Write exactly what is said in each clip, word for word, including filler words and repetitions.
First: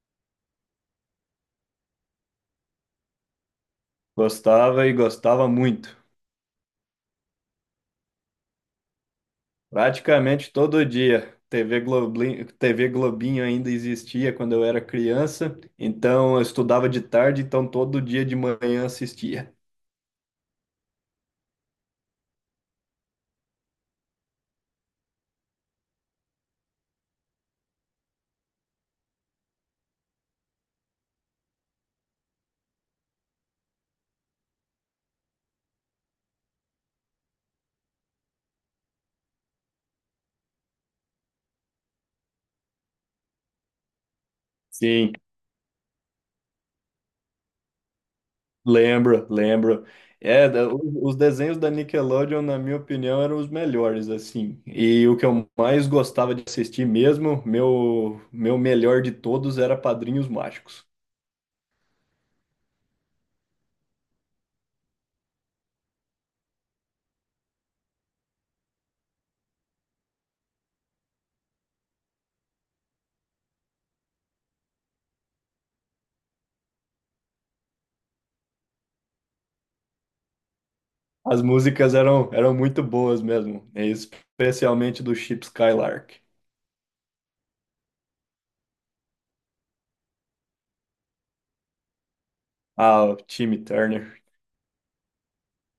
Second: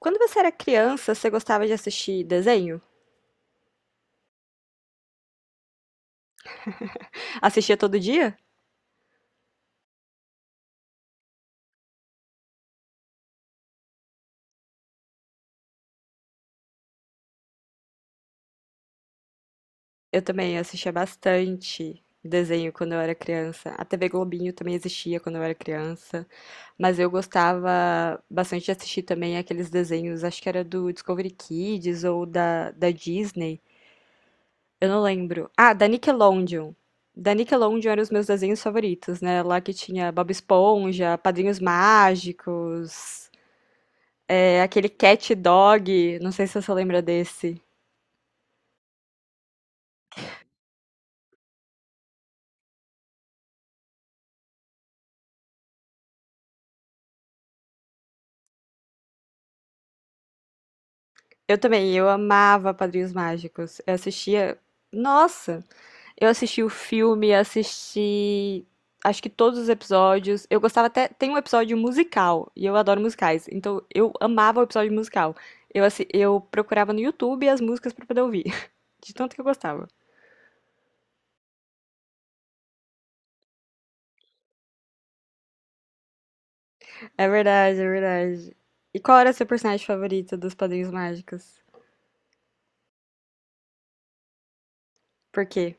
Quando você era criança, você gostava de assistir desenho? Gostava e gostava muito. Assistia todo dia? Praticamente todo dia. T V Globinho, T V Globinho ainda existia quando eu era criança, então eu estudava de tarde, então todo dia de manhã assistia. Eu também assistia bastante desenho quando eu era criança. A T V Globinho também existia quando eu era criança. Mas eu gostava bastante de assistir também aqueles desenhos, acho que era do Discovery Kids ou da, da Disney. Eu não lembro. Ah, da Nickelodeon. Da Nickelodeon eram os meus desenhos favoritos, né? Lá que tinha Bob Esponja, Padrinhos Mágicos, é, aquele Sim, Cat Dog. Não sei se você lembra desse. lembro, lembro. É, da- o- os desenhos da Nickelodeon, na minha opinião, eram os melhores, assim. E o que eu mais gostava de assistir mesmo, meu, meu melhor de todos era Padrinhos Mágicos. Eu também, eu amava Padrinhos Mágicos. Eu assistia. Nossa! Eu assisti o filme, assisti. Acho que todos os episódios. Eu gostava até. Tem um episódio musical, e eu adoro musicais. Então eu amava o episódio musical. Eu, assi- eu procurava no YouTube as músicas pra poder ouvir. De tanto que eu gostava. As músicas eram, eram muito boas mesmo, né? Especialmente do Chip Skylark. É verdade, é verdade. E qual era seu personagem favorito dos Padrinhos Mágicos? Ah, o Timmy Turner. Por quê?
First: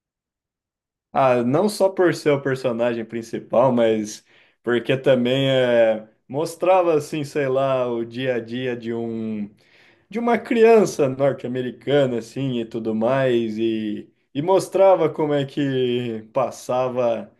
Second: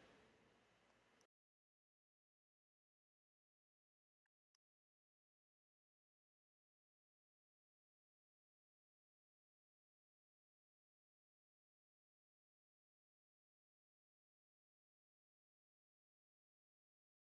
Ah, não só por ser o personagem principal, mas porque também é, mostrava assim, sei lá, o dia a dia de um de uma criança norte-americana assim e tudo mais e, e mostrava como é que passava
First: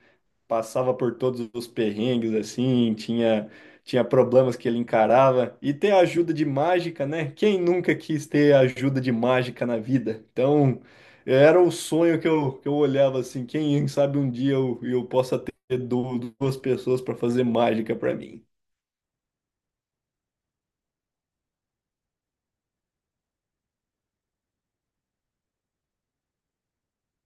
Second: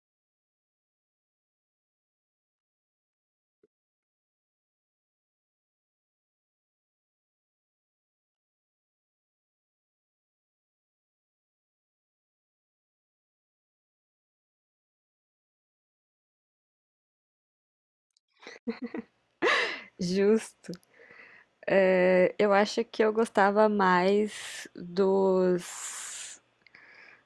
passava por todos os perrengues assim, tinha tinha problemas que ele encarava e ter ajuda de mágica, né? Quem nunca quis ter ajuda de mágica na vida? Então, era o sonho que eu, que eu olhava assim, quem sabe um dia eu, eu possa ter du- duas pessoas para fazer mágica para mim. Justo. É, eu acho que eu gostava mais dos.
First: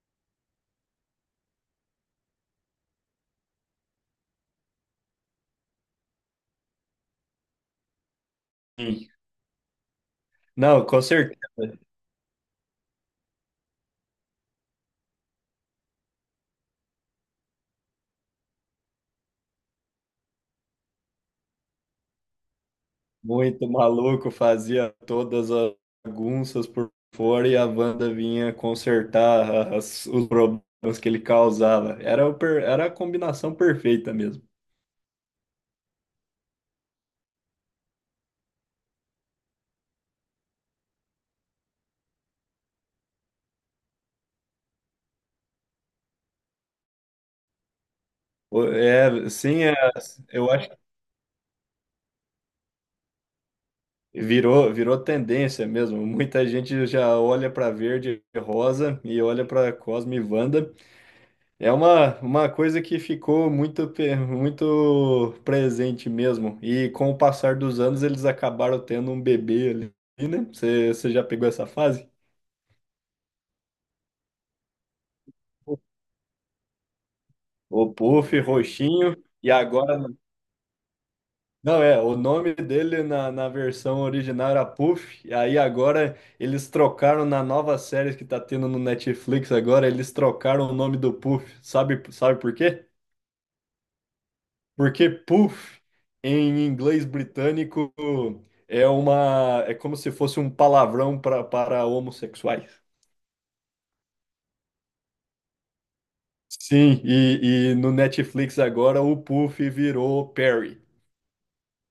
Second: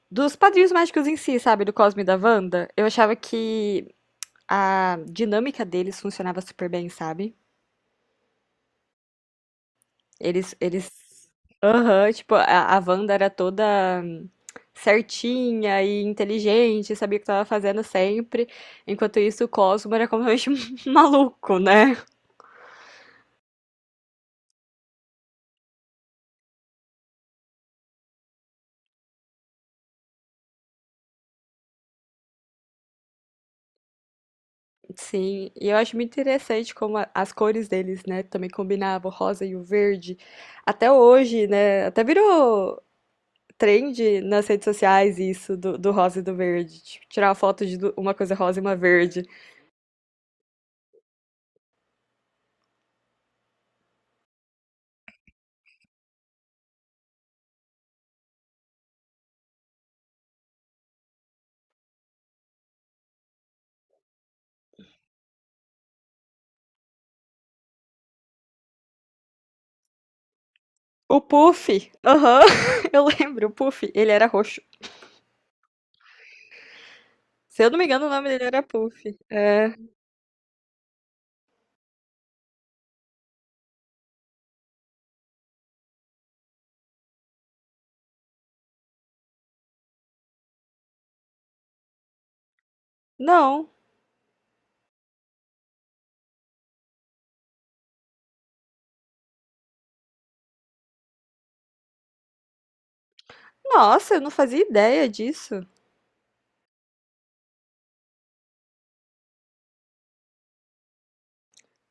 Dos Padrinhos Mágicos em si, sabe? Do Cosmo e da Wanda, eu achava que a dinâmica deles funcionava super bem, sabe? Sim. Eles, Não, eles, com certeza. aham, tipo, a, a Wanda era toda hum, certinha e inteligente, sabia o que estava fazendo sempre. Enquanto isso, o Cosmo era completamente maluco, né? Muito maluco, fazia todas as bagunças por fora e a Wanda vinha consertar as- os problemas que ele causava. Era, o per- era a combinação perfeita mesmo. Sim, e eu acho muito interessante como a- as cores deles, né, também combinavam, o rosa e o verde. Até hoje, né, até virou trend nas redes sociais isso do, do rosa e do verde. Tipo, tirar a foto de du- uma coisa rosa e O- uma verde. É, sim, é- eu acho que virou, virou tendência mesmo. Muita gente já olha para verde e rosa e olha para Cosme e Wanda. É uma, uma coisa que ficou muito, pe- muito presente mesmo. E com o passar dos anos, eles acabaram tendo um bebê ali, né? Você, você O já pegou essa Puff, fase? aham, eu lembro, o Puff, ele era roxo. Se eu não me O engano, o nome Puff, dele era roxinho, Puff. e É, agora. Não, é, o nome dele na, na versão original era Puff, e aí agora eles trocaram na nova série que tá tendo no Netflix agora, eles trocaram o nome do Puff. Sabe, sabe por quê? não. Porque puff, em inglês britânico, é uma, é como se fosse um palavrão pra, para homossexuais. Nossa, eu não fazia ideia disso. Sim, e, e no Netflix agora o puff virou Perry.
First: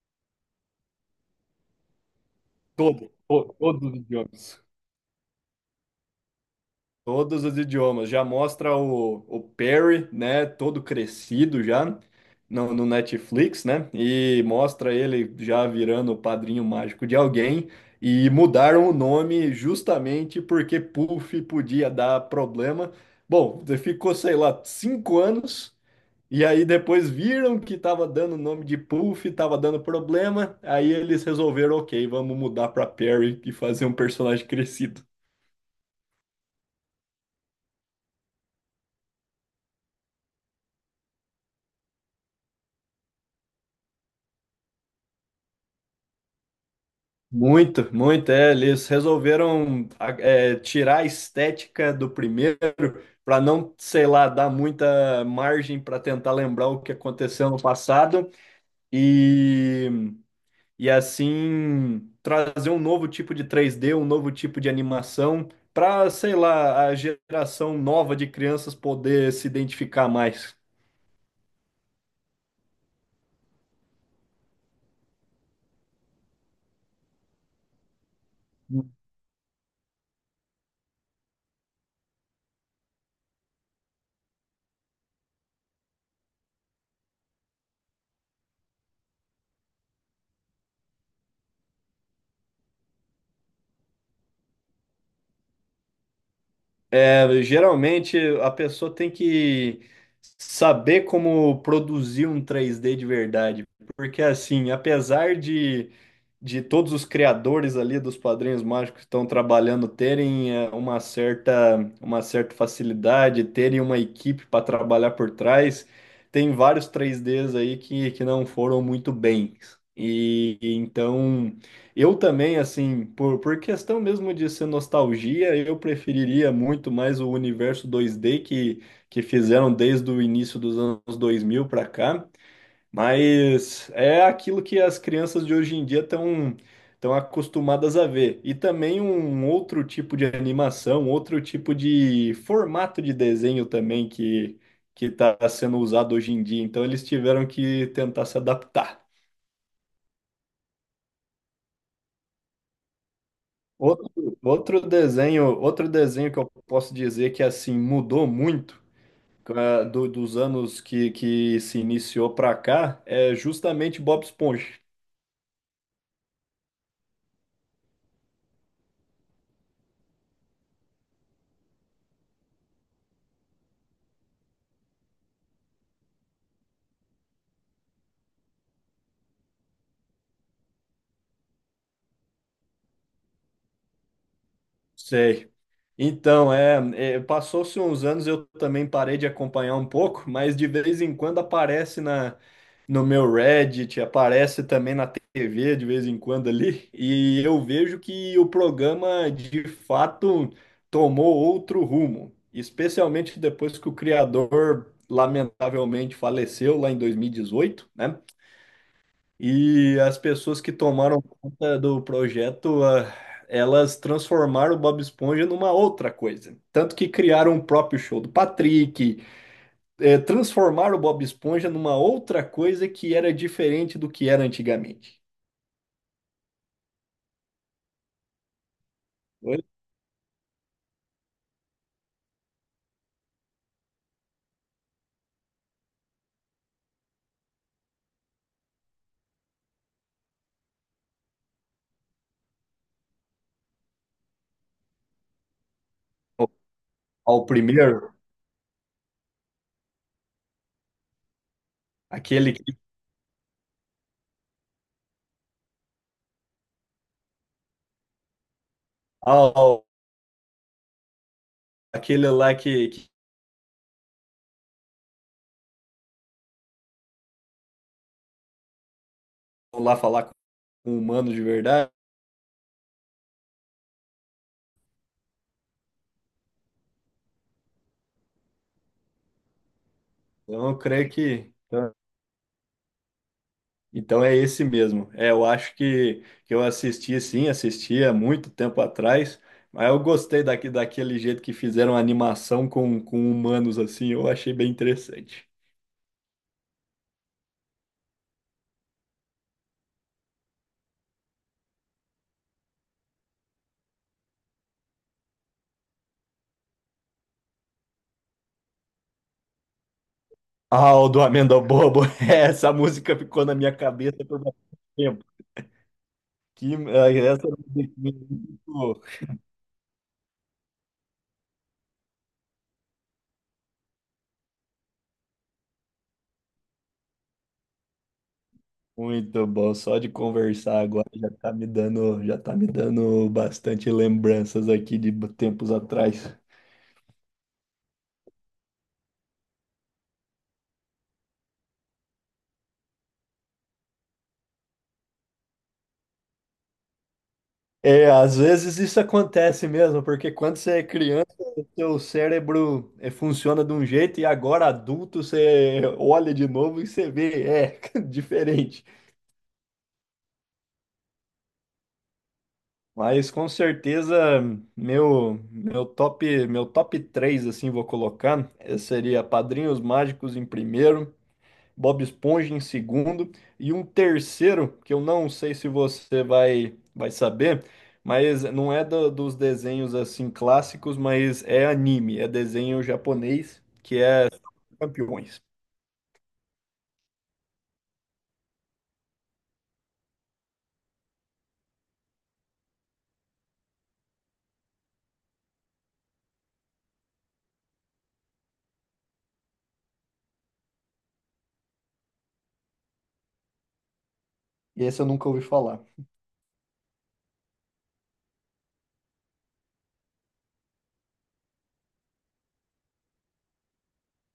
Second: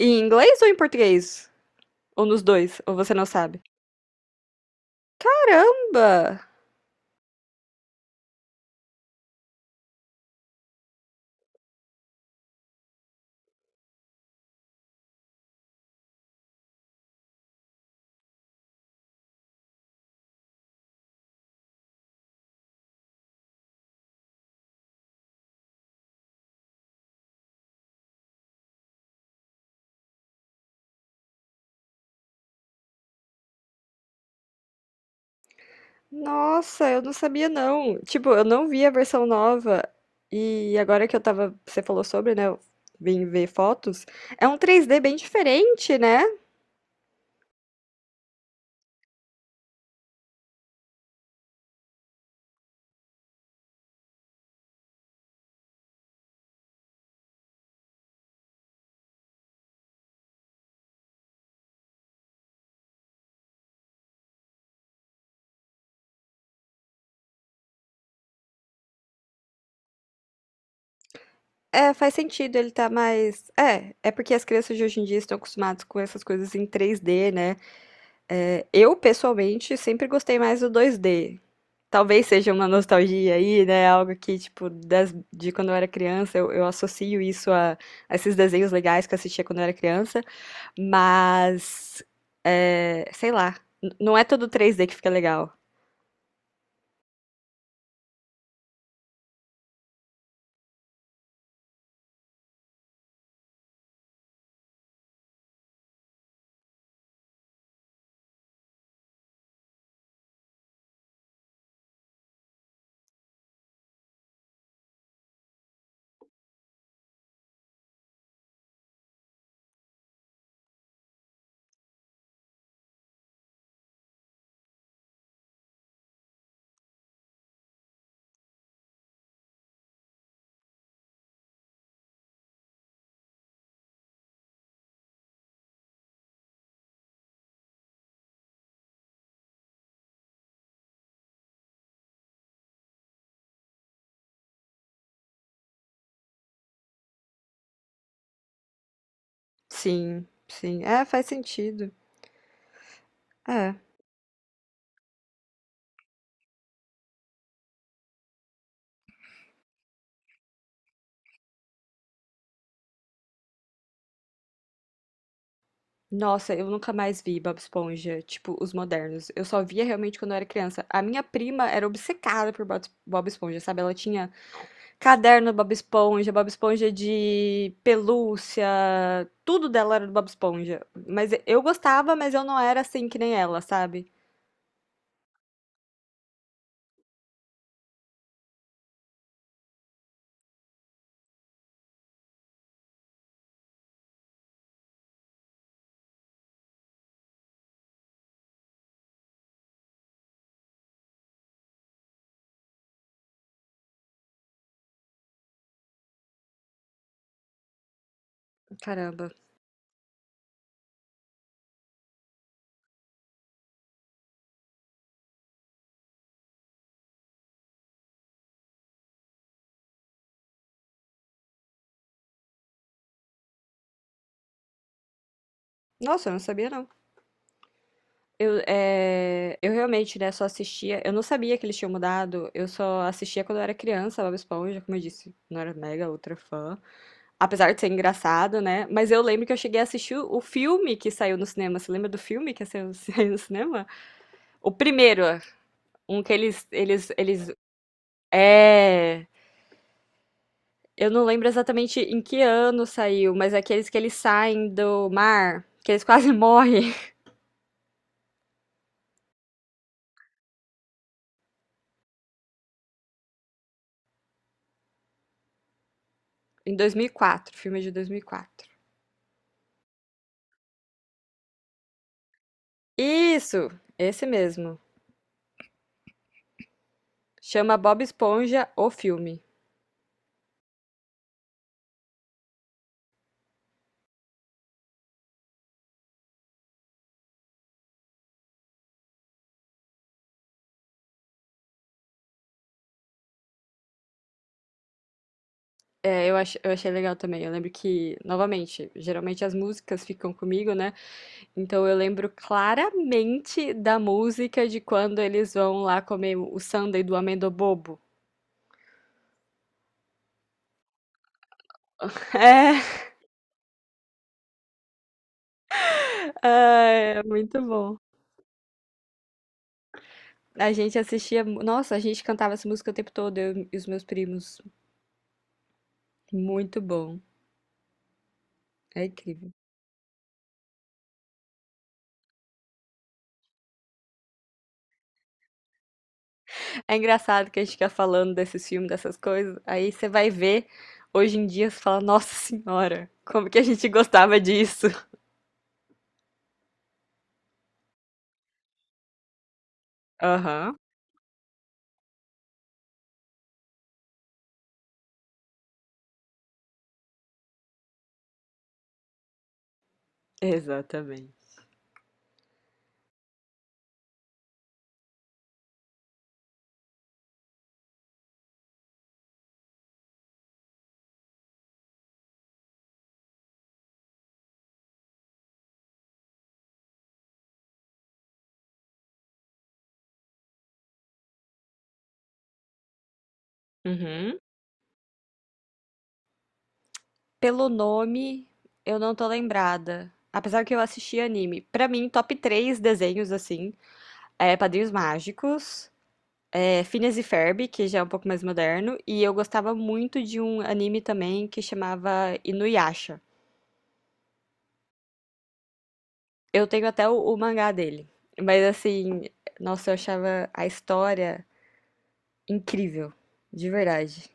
Em inglês ou em português? Ou nos dois? Ou Todo, você não to- sabe? todos os idiomas. Caramba! Todos os idiomas. Já mostra o, o Perry, né? Todo crescido já no, no Netflix, né? E mostra ele já virando o padrinho mágico de alguém. E mudaram o nome justamente porque Puff podia dar problema. Bom, ficou, sei lá, cinco anos. E aí depois viram que tava dando o nome de Puff, tava dando problema. Aí eles resolveram, ok, vamos mudar para Perry e fazer um personagem crescido. Nossa, eu não sabia não. Tipo, eu não vi a versão nova. E agora que eu tava, você falou sobre, né? Eu vim ver fotos. É um três D bem diferente, né? Muito, muito, é, eles resolveram a- é, tirar a estética do primeiro para não, sei lá, dar muita margem para tentar lembrar o que aconteceu no passado e, e assim trazer um novo tipo de três D, um novo tipo de animação para, sei lá, a geração nova de crianças poder se identificar mais. É, faz sentido, ele tá mais. É, é porque as crianças de hoje em dia estão acostumadas com essas coisas em três D, né? É, eu, pessoalmente, sempre gostei mais do dois D. Talvez seja uma nostalgia aí, né? Algo que, tipo, das, de quando eu era criança, eu, eu associo isso a, a esses desenhos legais que eu assistia quando eu era criança. Mas, é, sei lá, n- não é todo três D que fica legal. É, geralmente a pessoa tem que saber como produzir um três D de verdade, porque assim, apesar de, de todos os criadores ali dos Padrinhos Mágicos que estão trabalhando terem é, uma certa, uma certa facilidade, terem uma equipe para trabalhar por trás, tem vários três Ds aí que, que não foram muito bem. E e então eu também, assim, por, por questão mesmo de ser nostalgia, eu preferiria muito mais o universo dois D que, que fizeram desde o início dos anos dois mil para cá, mas é aquilo que as crianças de hoje em dia estão estão acostumadas a ver. E também um um outro tipo de animação, outro tipo de formato de desenho também que que está sendo usado hoje em dia. Então eles tiveram que tentar se adaptar. Sim, sim. É, faz sentido. É. Outro, outro desenho, outro desenho que eu posso dizer que assim mudou muito eh, do- dos anos que, que se iniciou para cá é justamente Bob Esponja. Nossa, eu nunca mais vi Bob Esponja, tipo, os modernos. Eu só via realmente quando eu era criança. A minha prima era obcecada por Bob Bob Esponja, sabe? Ela tinha caderno do Bob Esponja, Bob Esponja de pelúcia, tudo dela era do Bob Esponja. Mas eu gostava, mas eu não era assim que nem ela, sabe? Sei. Então, é, é, passou-se uns anos, eu também parei de acompanhar um pouco, mas de vez em quando aparece na no meu Reddit, aparece também na T V de vez em quando ali, e eu vejo que o programa de fato tomou outro rumo, especialmente depois que o criador lamentavelmente faleceu lá em dois mil e dezoito, né? Caramba. E as pessoas que tomaram conta do projeto, ah, elas transformaram o Bob Esponja numa outra coisa. Tanto que criaram o próprio show do Patrick, é, transformar o Bob Esponja numa outra coisa que era diferente do que era antigamente. Nossa, eu não sabia não. Eu, eh, Oi? eu realmente, né, só assistia. Eu não sabia que eles tinham mudado. Eu só assistia quando eu era criança, Bob Esponja, como eu disse, não era mega ultra fã. Apesar de ser engraçado, né? Mas eu lembro que eu cheguei a assistir o o filme que saiu no cinema. Você lembra do filme que saiu, saiu no cinema? O primeiro, um que Ao eles, eles, ao eles. primeiro, É. Eu não lembro exatamente em que aquele, que- ano saiu, mas é aqueles que eles saem do mar, que eles quase morrem. ao, aquele lá que, que Em dois mil e quatro. Filme de dois mil e quatro. foi lá falar com humanos de verdade. Isso, esse mesmo. Chama Bob Esponja o filme. Então, eu creio que. Então é esse mesmo. É, eu acho que, que eu assisti sim, assisti há muito tempo atrás, mas eu gostei daqui, daquele jeito que fizeram a animação com, com humanos assim, eu achei bem interessante. É, eu, ach- eu achei legal também. Eu lembro que, novamente, geralmente as músicas ficam comigo, né? Então eu lembro claramente da música de quando eles vão lá comer o sundae do amendo bobo. Aldo Amenda Bobo, essa música ficou na minha cabeça por bastante tempo. Que, É, é eh, essa muito musiquinha bom. é muito, A gente assistia. Nossa, a gente cantava essa música o tempo todo, eu e os meus primos. Muito bom. É muito incrível. bom. Só de conversar agora já tá me dando, já tá me dando bastante lembranças aqui de b- tempos atrás. É engraçado que a gente fica falando desses filmes, dessas coisas, aí você vai ver hoje em dia, você fala, nossa senhora, como que a gente gostava disso? É, às vezes isso acontece mesmo, porque quando Aham, você é criança, seu cérebro eh, funciona de um jeito e agora adulto você olha de novo e você vê, é diferente. exatamente. Mas com certeza meu meu top meu top três assim vou colocar, eh, seria Padrinhos Mágicos em primeiro, Bob Esponja em segundo e um terceiro que eu não sei se você vai vai saber, mas não é do- dos desenhos assim clássicos, mas é anime, é desenho japonês que é Uhum. Campeões. Pelo nome, eu não tô lembrada. Apesar que eu assisti anime. Pra mim, top três desenhos, assim, é Padrinhos Mágicos, é Phineas e Ferb, que já é um pouco mais moderno, e eu gostava muito de um anime também que chamava Inuyasha. E esse eu nunca ouvi falar. Eu tenho até o, o mangá dele. Mas assim, nossa, eu achava a história incrível, de verdade.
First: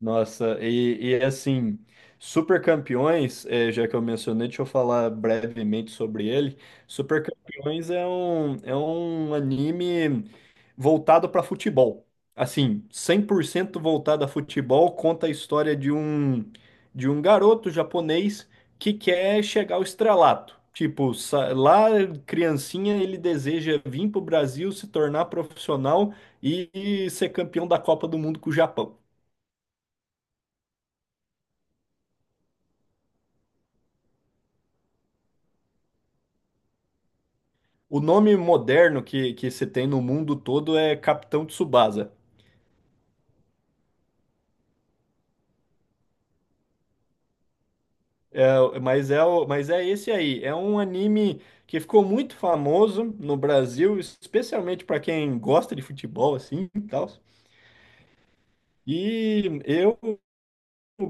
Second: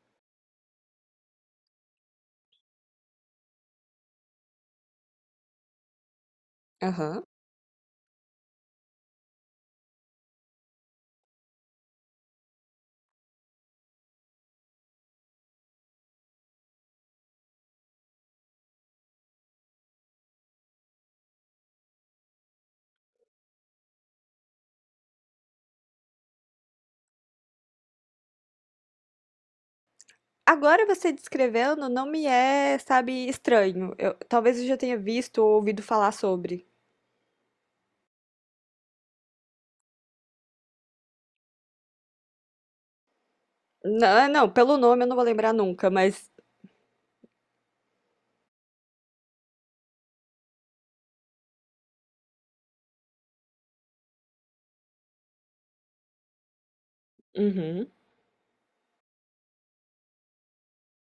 Nossa, e, e, assim, Super Campeões, eh, já que eu mencionei, deixa eu falar brevemente sobre ele. Super Aham. Campeões é um, é um anime voltado para futebol. Assim, cem por cento voltado a futebol, conta a história de um, de um garoto japonês que quer chegar ao estrelato. Tipo, sa- lá, criancinha, ele deseja vir para o Brasil, se tornar profissional e e ser campeão da Copa do Mundo com o Japão. Agora você descrevendo não me é, sabe, estranho. Eu- talvez eu já tenha visto ou ouvido falar sobre. O nome moderno que, que se tem no mundo todo é Capitão Tsubasa. Não, não, pelo nome eu não vou lembrar nunca, mas. É, mas, é, o- mas é esse aí. É um anime que ficou muito famoso no Brasil, especialmente para quem gosta de futebol assim e tal. Uhum. E eu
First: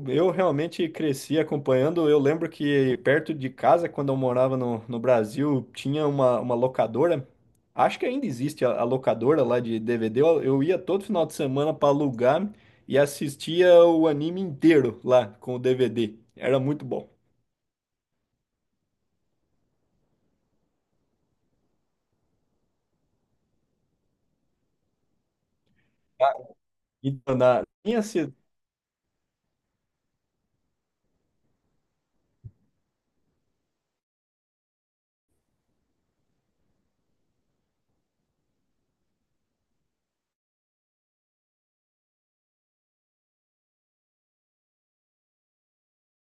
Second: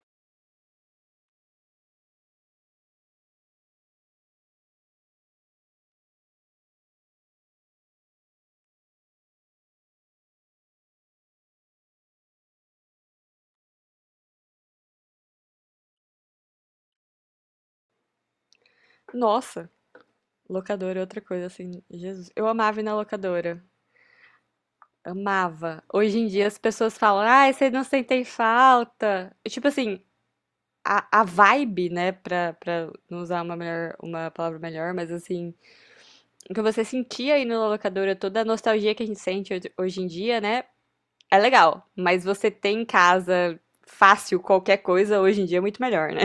Eu realmente cresci acompanhando. Eu lembro que perto de casa, quando eu morava no, no Brasil, tinha uma, uma locadora. Acho que ainda existe a, a locadora lá de D V D. Eu, eu ia todo final de semana para alugar e assistia o anime inteiro lá com o D V D. Era muito bom. Nossa, locadora é outra coisa, assim. Jesus. Eu amava ir na locadora. Amava. Hoje em dia as pessoas falam, Então, ai, na vocês não minha sentem cidade falta. Tipo assim, a, a vibe, né, pra, pra não usar uma melhor, uma palavra melhor, mas assim, o que você sentia aí na locadora, toda a nostalgia que a gente sente hoje hoje em dia, né, é legal, mas você ter em casa fácil qualquer coisa hoje em dia é muito melhor, né?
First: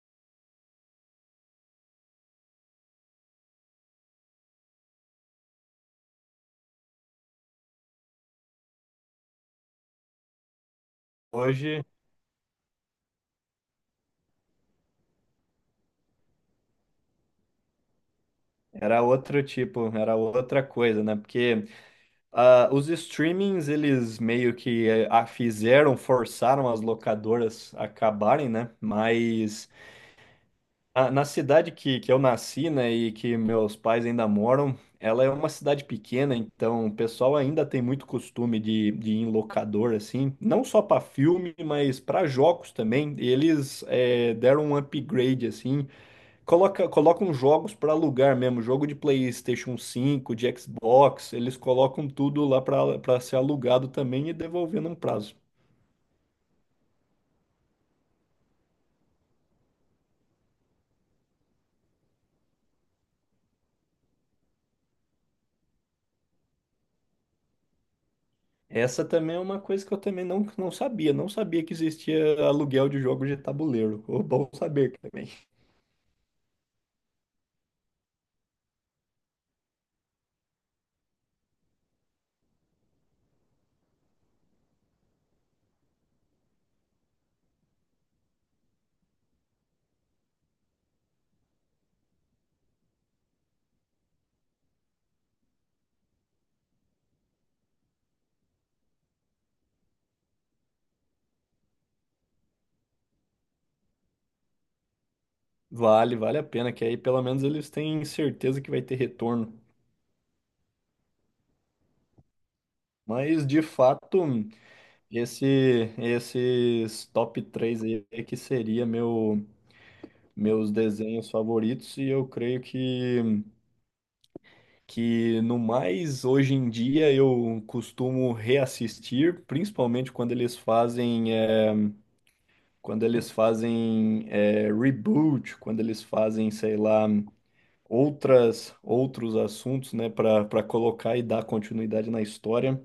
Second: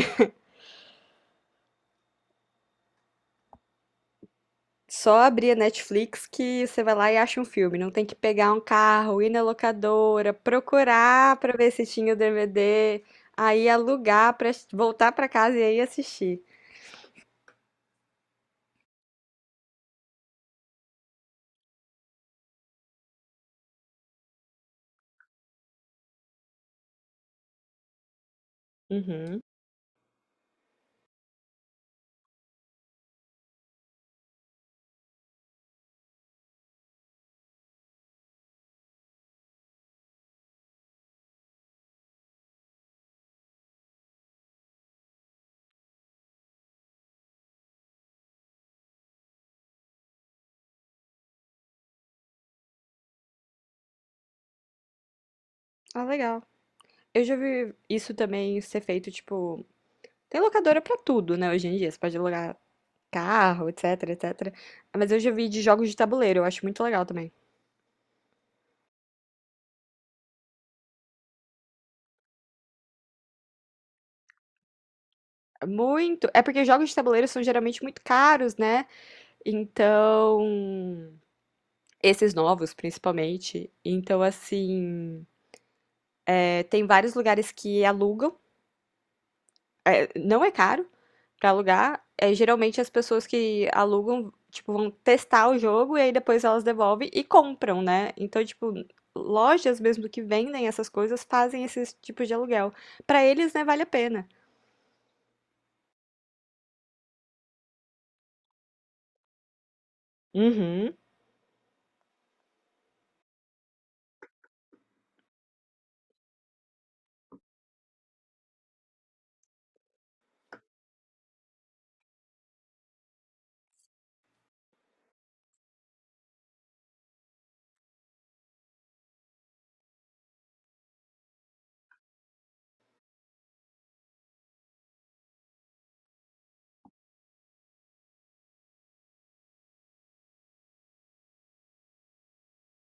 Só abrir a Netflix que você vai lá e acha um filme, não tem que pegar um carro, ir na locadora, procurar pra ver hoje se tinha o D V D, aí alugar pra voltar pra casa e aí assistir. era outro tipo, era outra coisa, né? Porque, ah, os streamings, eles meio que eh, a- fizeram, forçaram as locadoras a acabarem, né? Uhum. Mas ah, na cidade que, que eu nasci, né, e que meus pais ainda moram, ela é uma cidade pequena, então o pessoal ainda tem muito costume de, de ir em locador, assim, não só para filme, mas para jogos também. Eles eh, deram um upgrade, assim. Coloca, colocam jogos para alugar mesmo, jogo de PlayStation cinco, de Xbox, eles colocam tudo lá para para ser alugado também e devolver num prazo. Ah, legal. Eu já vi isso também ser feito, tipo. Tem locadora pra tudo, né, hoje em dia. Você pode alugar carro, etc, etcétera. Mas eu já vi de jogos de tabuleiro, eu acho muito legal também. Essa também é uma coisa que eu também não, não sabia, não sabia que existia aluguel de jogos de tabuleiro. Ô, bom saber também. Muito. É porque jogos de tabuleiro são geralmente muito caros, né? Então. Esses novos, principalmente. Então, assim, é, tem vários lugares que alugam é, não é caro pra alugar. É, geralmente as pessoas que alugam, tipo, vão testar o jogo e aí depois elas devolvem e compram, né? Então, tipo, lojas mesmo que vendem essas coisas fazem esses tipos de aluguel. Pra eles, né, vale a pena. Vale, vale a pena, que aí pelo menos eles têm certeza que vai ter retorno. Uhum. Mas de fato. Esse, esses top três aí é que seria meu, meus desenhos favoritos, e eu creio que, que no mais hoje em dia eu costumo reassistir, principalmente quando eles fazem, eh, quando eles fazem eh, reboot, quando eles fazem, sei lá, outras, outros assuntos, né, para para colocar e dar continuidade na história.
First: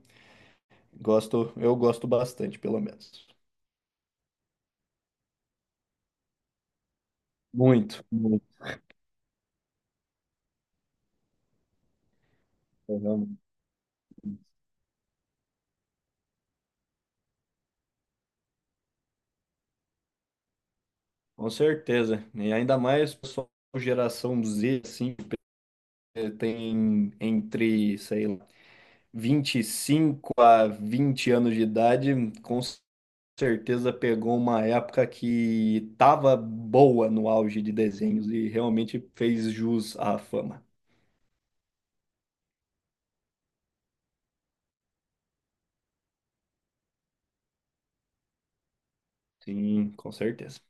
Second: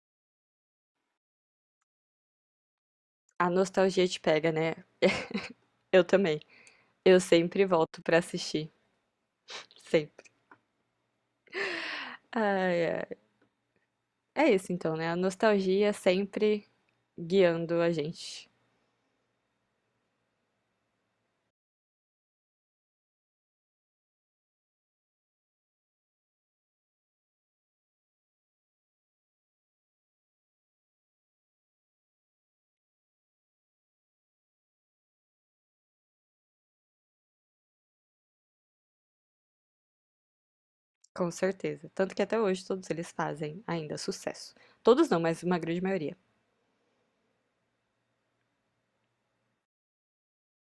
Gosto, eu gosto bastante, pelo menos. A nostalgia te pega, né? Eu também. Eu sempre volto Muito, pra muito. assistir. Sempre. Ai, ai. É isso então, né? A nostalgia sempre guiando a gente. Com certeza. E ainda mais o pessoal geração Z, assim, eh, tem entre, sei lá, vinte e cinco a vinte anos de idade, com certeza pegou uma época que tava boa no auge de desenhos e realmente fez jus à fama. Com certeza. Tanto que até hoje todos eles fazem ainda sucesso. Todos não, mas uma grande maioria. Sim, com certeza.